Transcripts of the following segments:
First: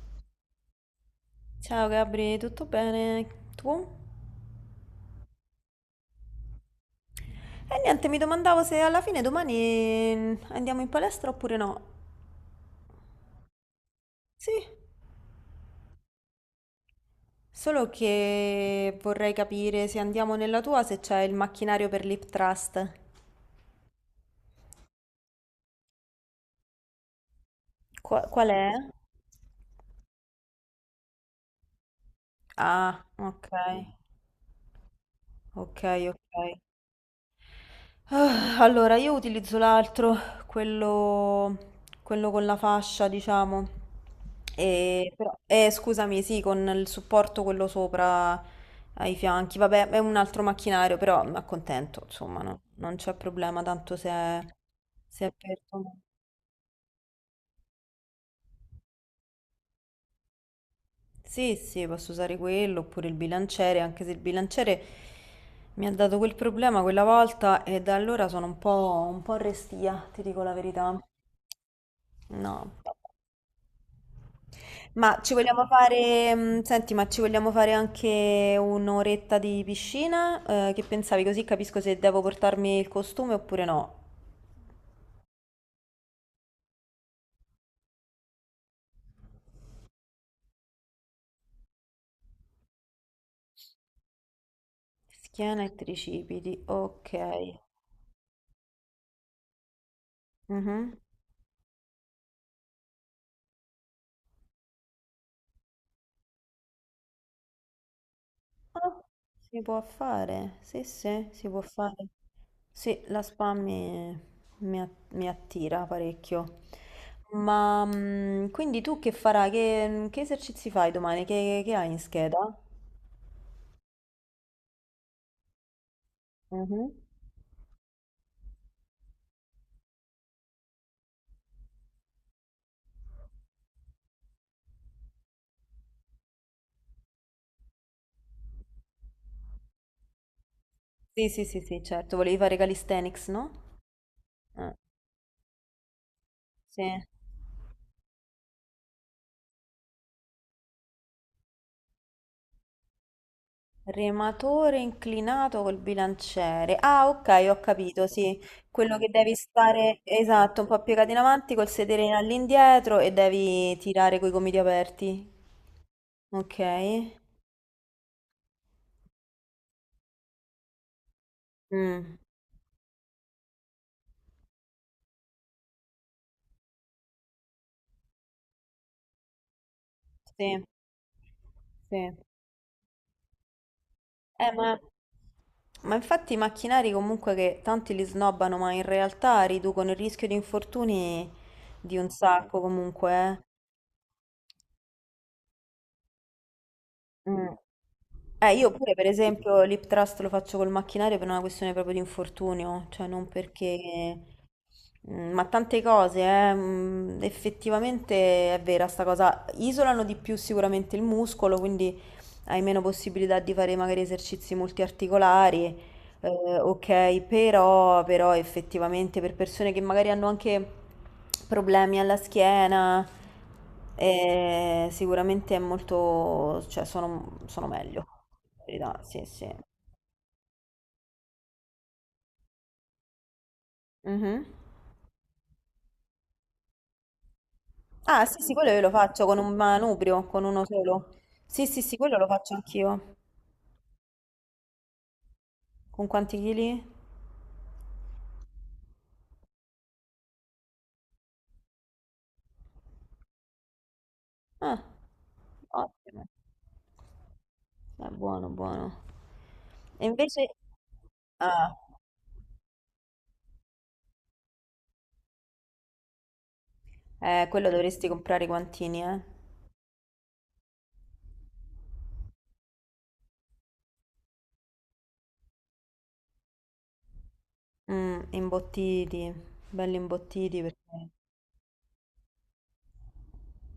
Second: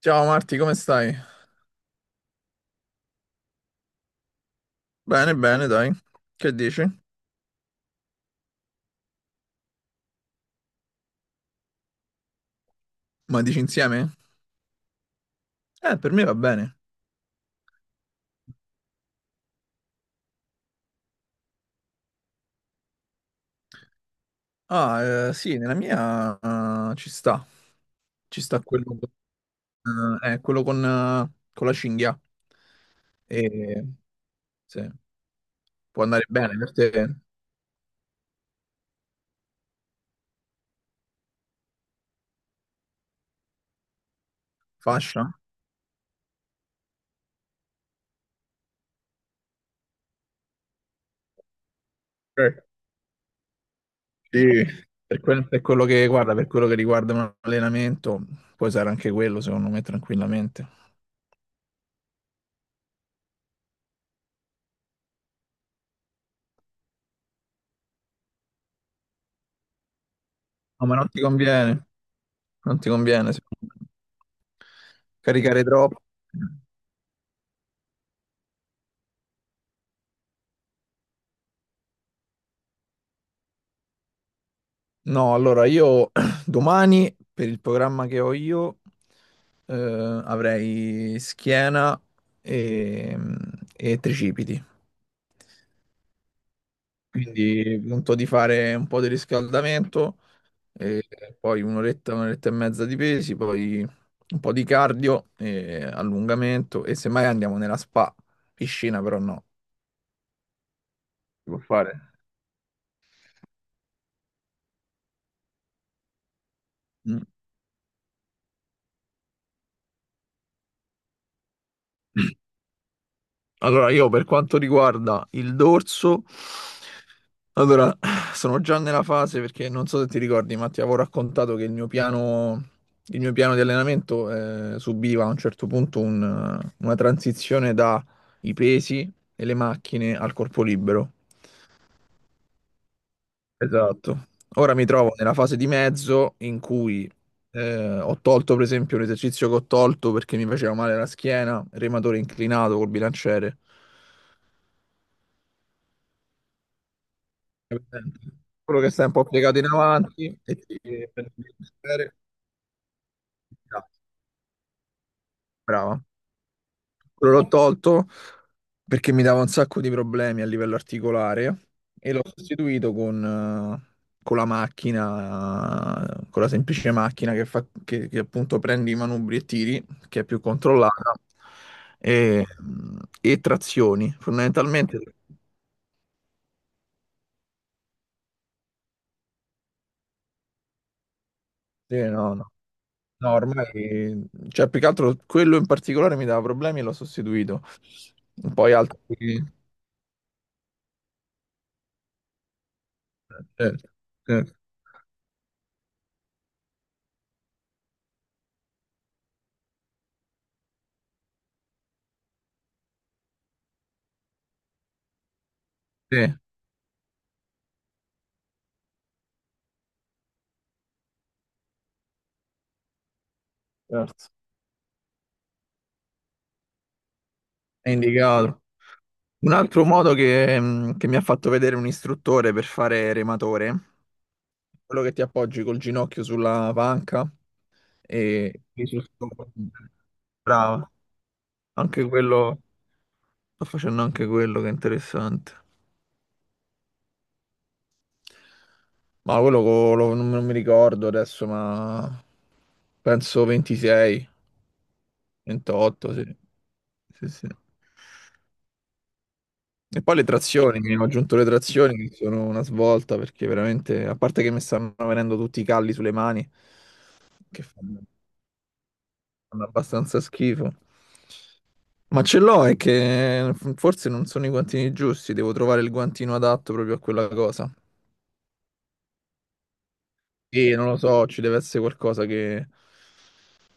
Ciao Marti, come stai? Ciao Gabri, tutto bene? Tu? Bene, bene, dai. Che dici? E niente, mi domandavo se alla fine domani andiamo in palestra oppure no. Ma dici insieme? Sì, Per me va bene. solo che vorrei capire se andiamo nella tua, se c'è il macchinario per l'hip thrust. Ah, sì, nella mia ci sta. Ci Qual sta è? quello, quello con la cinghia. Ah, ok. E, sì, Ok, può andare ok. bene per te. Ah, allora, io utilizzo l'altro, quello, con la fascia, diciamo. E, Fascia? Scusami, sì, con il supporto quello sopra ai fianchi. Vabbè, è un altro macchinario, però mi accontento, insomma, no? Eh, Non c'è problema, tanto Sì. Per, se è per... per quello che guarda, per quello che riguarda un allenamento, puoi usare anche quello, secondo me, tranquillamente. Sì, sì, posso usare quello, oppure il bilanciere, anche se il bilanciere mi ha dato quel problema quella volta e da allora sono un po' restia, ti dico la No, ma verità. non ti conviene. No. Non ti conviene, secondo me. Ma ci Caricare vogliamo troppo. fare, senti, ma ci vogliamo fare anche un'oretta di piscina? Che pensavi? Così capisco se devo portarmi il costume oppure no. No, allora io domani per il programma che ho io eh, avrei schiena e, e tricipiti. Schiena e tricipiti, ok. Quindi punto di fare un po' di riscaldamento Mhm. e poi un'oretta, un'oretta e mezza di pesi, poi un po' di cardio e allungamento e semmai andiamo nella spa, piscina Ah, però no, si può fare, sì, sì, si si può può fare. fare. Sì, mi mi attira parecchio. Ma quindi tu che farai? Che esercizi fai domani? Che hai in Mm. scheda? Allora, io per quanto riguarda il dorso, Mhm. allora sono già nella fase perché non so se ti ricordi, ma ti avevo raccontato che il mio piano di allenamento subiva a un certo punto una transizione dai pesi e le macchine al corpo libero. Sì, sì, sì, sì, certo, voleva Regalistenics, no? Esatto. Eh, Ora mi trovo nella fase di mezzo in sì. cui ho tolto, per esempio, un esercizio che ho tolto perché mi faceva male la schiena, rematore inclinato col bilanciere. Rematore inclinato col bilanciere. Ah, ok, ho capito, sì. Quello che Quello stai che un po' devi piegato in stare, avanti e esatto, un ti po' piegato in prendi avanti il col bicchiere. all'indietro e devi Ah, tirare coi gomiti aperti. brava. Ok. Quello l'ho tolto perché mi dava un sacco di problemi a livello articolare e Mm, l'ho sostituito con la macchina, con la semplice macchina che appunto prendi i manubri e tiri, che è più sì. controllata, Sì. e, e trazioni. Eh, ma, Fondamentalmente, ma infatti i macchinari comunque che tanti li snobbano, ma in realtà riducono il rischio di infortuni sì, di un no, no. sacco comunque, No, eh. ormai, cioè, più che altro quello in particolare mi dava problemi e l'ho Mm. sostituito. Io Poi pure per altri... esempio l'hip trust lo faccio col macchinario per una questione proprio di infortunio, cioè non Certo, perché... certo, Mm, ma tante cose, effettivamente è vera sta cosa. Isolano di più sicuramente il muscolo, quindi hai meno possibilità di fare magari esercizi multiarticolari sì, ok, però effettivamente per persone che magari hanno anche problemi alla schiena, certo. Sicuramente è molto, sono È meglio. indicato. In verità, sì, sì. Un altro modo che mi ha fatto vedere un istruttore per fare rematore, Mhm. quello che ti appoggi col ginocchio sulla panca Ah, sì, sì, quello io e lo faccio con sopra. un manubrio, con uno Brava, solo. Sì, sì, sì, anche quello lo faccio quello, anch'io. sto facendo anche quello che è interessante. Con quanti chili? Ma quello co- lo- non, non mi ricordo adesso, ma penso 26, Ah, 28, ottimo. sì. Sì, sì. È buono, buono. E E poi le invece... trazioni, che ho aggiunto le Ah, trazioni, che sono una svolta perché veramente, a parte che mi stanno venendo tutti i calli sulle mani, che quello fanno, dovresti comprare i guantini, eh. fanno abbastanza schifo. Ma ce l'ho, è che forse non sono i guantini giusti, devo trovare il guantino adatto proprio a quella cosa. Mm, imbottiti, belli imbottiti E non lo perché... so, ci deve essere qualcosa che...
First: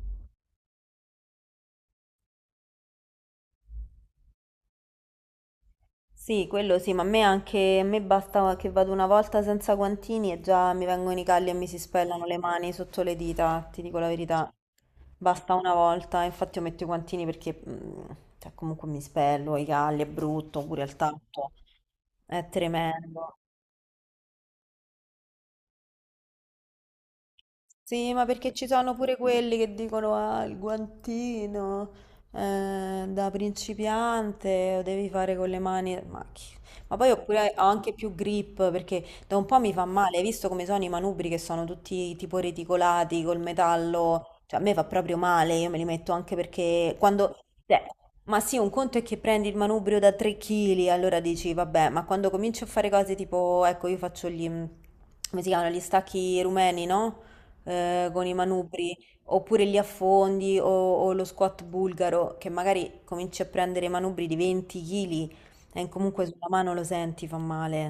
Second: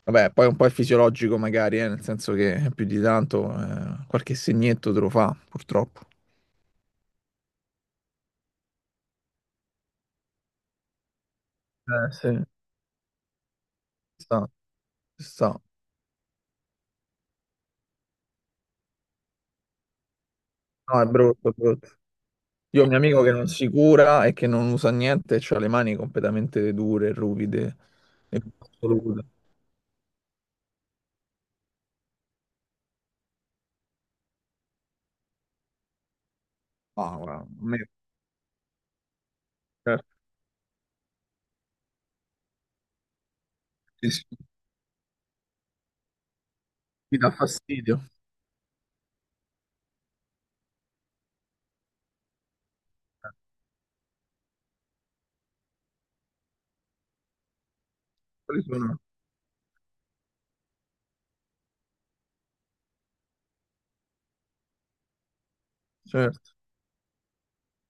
Vabbè, poi un po' è fisiologico magari, nel senso che più di tanto qualche segnetto te lo fa, purtroppo. Sì, quello sì, ma a me basta che vado una volta senza guantini e già mi vengono i calli e mi si spellano Sì, le ci mani sotto le dita, ti dico la sta, verità. ci Basta sta. una volta, infatti io metto i guantini perché cioè, comunque mi spello, i calli è brutto, pure al No, è brutto, tatto, è brutto. è Io ho un mio amico che tremendo. non si cura e che non usa niente, e ha le mani completamente dure, ruvide Sì, ma e perché ci sono pure assolute. quelli che dicono ah, il guantino da principiante lo devi fare con le mani. Ma poi Ah, guarda, oppure ho a me anche più grip perché da un po' mi fa certo, male. Hai visto come sono i manubri che sono tutti tipo reticolati col sì, sì, metallo? Cioè, a me fa proprio male. Io me li metto anche perché mi dà quando. Cioè, fastidio. ma sì, un conto è che prendi il manubrio da 3 kg, allora dici vabbè, ma quando cominci a fare cose Eh, tipo, ecco, io faccio gli, come si chiamano, gli stacchi rumeni, no? Eh, con i Quali manubri, sono? oppure li affondi o lo squat bulgaro, che magari cominci a prendere manubri di 20 kg e comunque sulla Certo. mano lo senti, fa male.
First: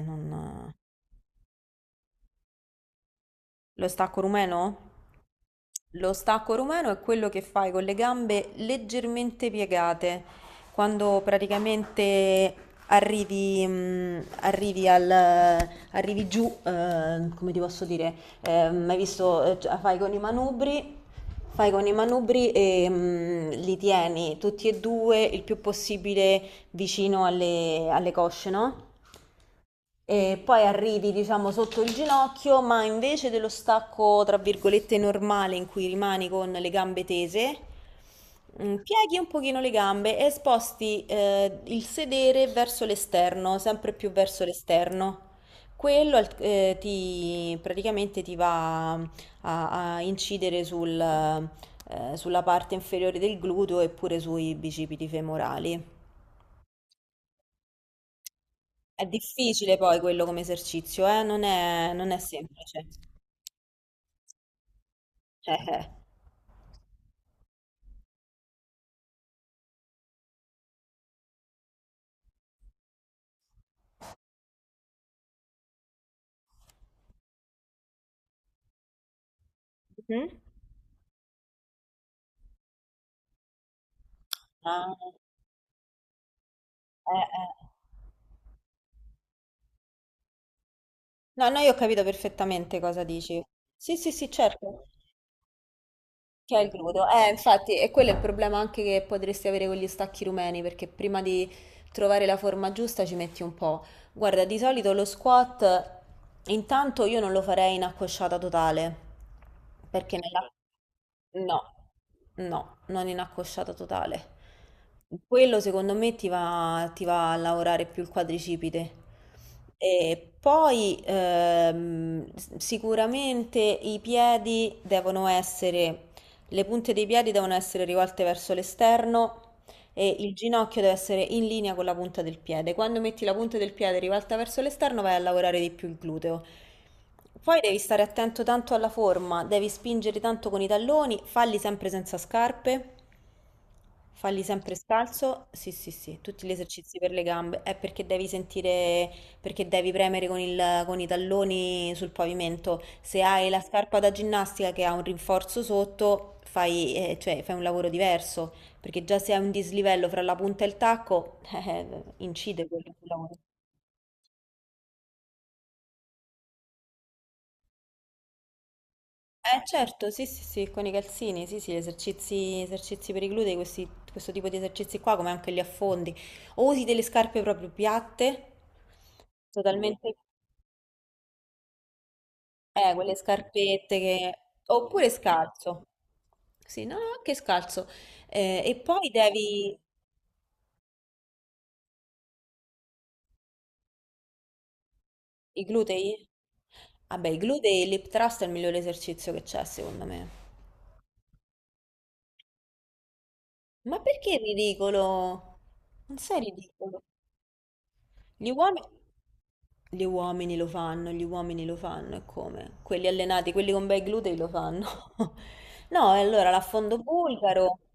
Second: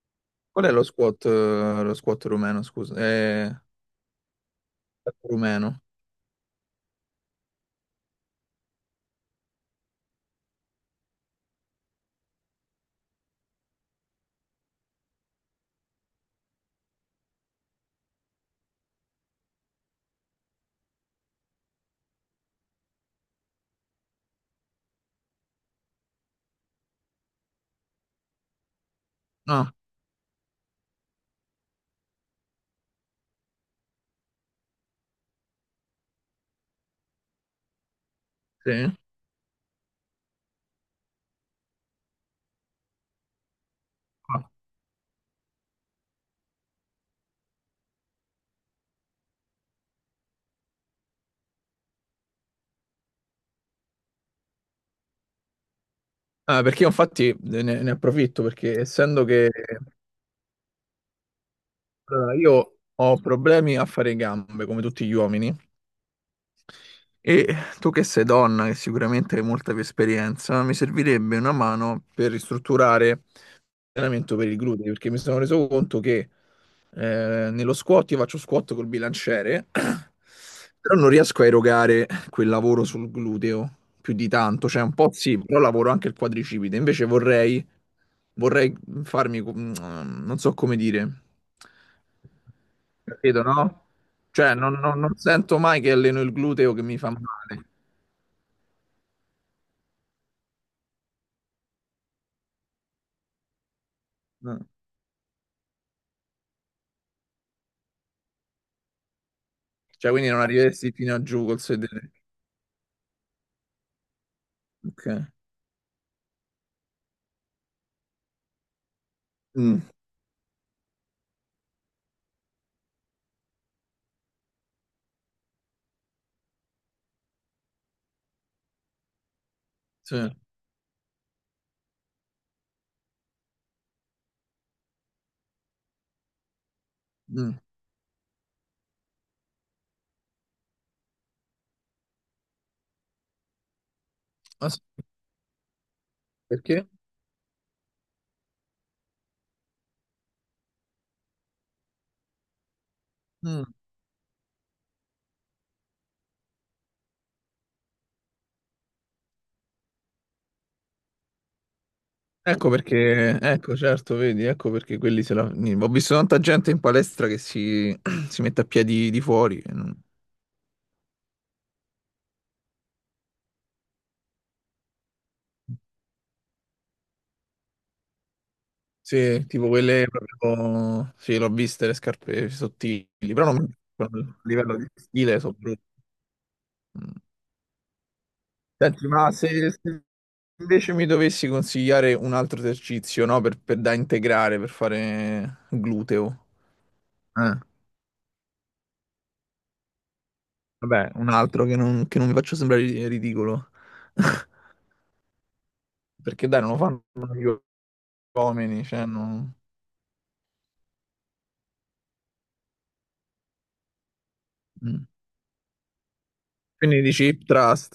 Qual è lo squat rumeno, scusa? Lo stacco rumeno? Rumeno. Lo stacco rumeno è quello che fai con le gambe leggermente piegate, quando praticamente arrivi arrivi giù, come ti posso dire, hai visto, cioè, fai con i manubri e li tieni tutti e due il più possibile vicino alle cosce, no? Ah, E poi arrivi, diciamo, sotto il ginocchio, ma invece dello stacco, tra virgolette, normale in cui rimani con le gambe tese, sì. pieghi un pochino le gambe e sposti il sedere verso l'esterno, sempre più verso l'esterno. Praticamente ti va a incidere sul, sulla parte inferiore del gluteo e pure sui bicipiti femorali. Ah, perché io infatti ne approfitto perché È essendo che difficile poi quello come esercizio, eh? Non è allora, io semplice. ho problemi a fare gambe come tutti gli uomini Eh. e tu che sei donna che sicuramente hai molta più esperienza, mi servirebbe una mano per ristrutturare allenamento per il glutine perché mi sono reso conto che nello squat io faccio squat col bilanciere, Mhm. però non riesco a erogare quel lavoro sul gluteo più di tanto, cioè un Ah, po' sì, però lavoro anche il quadricipite, invece eh. vorrei farmi, non so come dire, No, no, io ho capito perfettamente cosa dici. capito, no? Sì, sì, sì, Cioè certo. Non sento mai che alleno il Che è il gluteo che mi gluteo. fa male, Infatti, e quello è il problema anche che potresti avere con gli stacchi rumeni, perché prima di trovare la forma giusta ci metti un po'. Guarda, di no? solito lo squat, intanto io non lo farei in accosciata totale, Cioè perché quindi non nella... arriveresti fino a giù col No, sedere. no, non in accosciata totale. Ok. Quello secondo me ti va a lavorare più il quadricipite. Mm. E poi sicuramente i piedi devono essere le punte dei piedi devono essere rivolte verso l'esterno e Sì. il ginocchio deve essere in linea con la punta del piede. Quando metti la punta del piede rivolta verso l'esterno vai a lavorare di più il gluteo. Mm. Poi devi stare attento tanto alla forma, devi spingere tanto con i talloni, falli sempre senza scarpe, falli sempre scalzo. Sì, sì, sì, tutti gli Perché? esercizi per le gambe. È perché devi sentire perché devi premere con con i talloni sul pavimento. Se hai la Mm. scarpa da ginnastica che ha un rinforzo sotto, fai un lavoro diverso, perché già se hai un dislivello fra la punta e il tacco, incide Ecco quello sul lavoro. perché, ecco certo, vedi, ecco perché quelli se la... ni- Ho visto tanta gente in palestra che si, si mette a piedi di fuori, Eh certo, sì, sì, sì, con i calzini, sì, sì, esercizi per i glutei, questo tipo di esercizi qua, come anche gli affondi. O usi delle scarpe proprio piatte, sì, tipo quelle totalmente proprio... Sì, l'ho viste le scarpe eh, sottili, quelle però non scarpette piacciono, che... a livello di oppure stile sono brutte. scalzo. Sì, no, no, Mm. anche scalzo. E Senti, poi ma devi... se invece mi dovessi consigliare un altro esercizio, no, da integrare, per fare I glutei? gluteo, Vabbè, i eh, glutei e il lip thrust è il migliore esercizio che c'è, secondo me. vabbè, un altro che non mi faccio sembrare ridicolo. Ma perché è ridicolo? Non sei Perché dai, non lo ridicolo. fanno gli Gli uomini, uomini... cioè non... Gli uomini lo fanno, gli uomini lo fanno, e come? Quelli allenati, quelli con bei glutei lo fanno. Mm. No, e allora l'affondo Quindi dici hip bulgaro, trust.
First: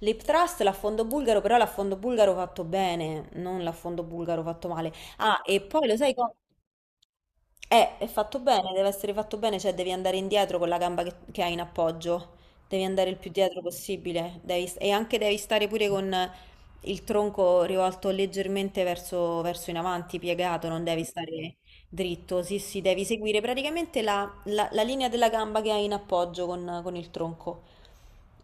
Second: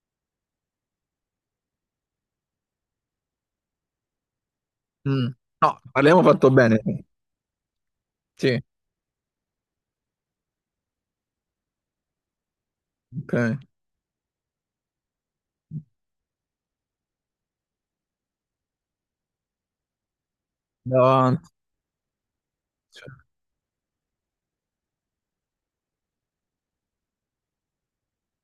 l'hip thrust, l'affondo bulgaro, però l'affondo bulgaro fatto bene, non l'affondo bulgaro fatto male. Mm. Ah, e No, poi lo sai abbiamo fatto bene. eh, è fatto Sì, bene, deve essere fatto bene, cioè devi andare indietro con la gamba che hai in appoggio, devi andare il più ok. Andiamo dietro possibile, e anche devi stare pure con il tronco rivolto leggermente verso in avanti, piegato, non devi avanti. stare dritto. Sì, sì, devi Cioè, seguire praticamente la linea della gamba che hai in appoggio con il tronco.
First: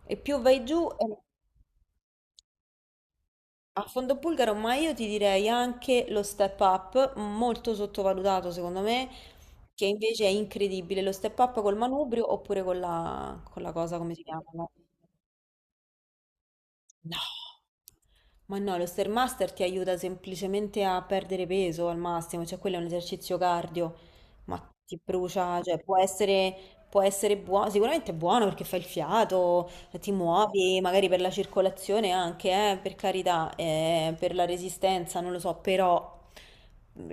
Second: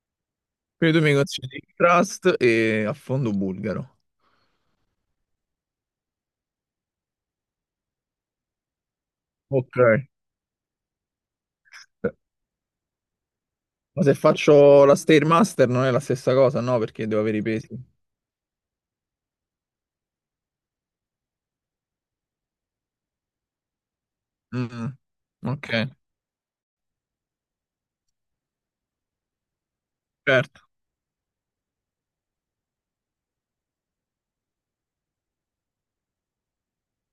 E più vai giù quindi tu mi consigli hip trust e a fondo a bulgaro. fondo bulgaro, ma io ti direi anche lo step up, molto sottovalutato secondo me, Ok. che invece è incredibile. Lo step up col manubrio oppure con con la cosa, Ma come se si chiama? faccio la Stairmaster non è la stessa cosa, no? Perché No. devo avere i pesi. Ma no, lo Stairmaster ti aiuta semplicemente a perdere peso al massimo, cioè quello è un esercizio cardio, ma Mm. ti brucia, Ok, può essere buono, sicuramente è buono perché fai il fiato, ti certo. muovi, magari per la circolazione anche, per carità, per la resistenza, non lo so, però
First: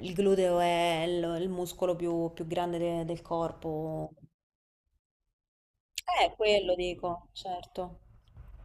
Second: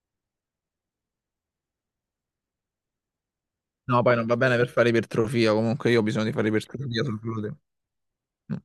il gluteo è il muscolo più grande del No, corpo. poi non va bene per fare ipertrofia, comunque io ho bisogno di fare Quello ipertrofia sul dico, gluteo. certo. Mm.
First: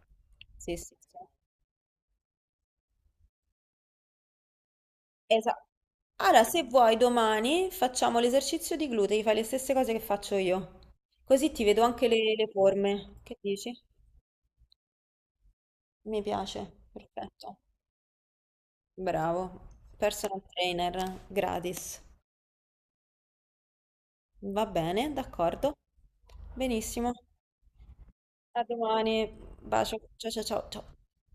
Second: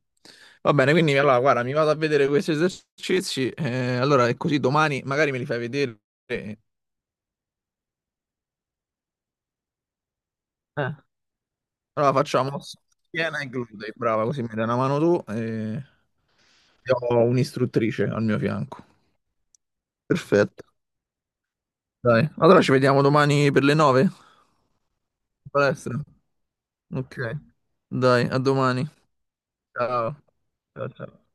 Va Sì, bene, sì, sì. quindi allora guarda, mi vado a vedere questi esercizi, allora è così domani magari me li fai Esatto. vedere. Allora, Eh, se vuoi, domani facciamo l'esercizio di glutei, fai le stesse cose che faccio io. Eh. Così ti vedo anche Allora le facciamo ossa, forme. Che schiena e dici? glutei, brava, così mi dai una mano tu e Mi piace, io ho perfetto. un'istruttrice al mio fianco. Bravo. Personal Perfetto. trainer gratis. Dai, allora ci vediamo domani per le 9 in Va bene, d'accordo. palestra. Benissimo. Ok, dai, a A domani. domani. Bacio. Ciao. Ciao ciao ciao ciao. Ciao, ciao.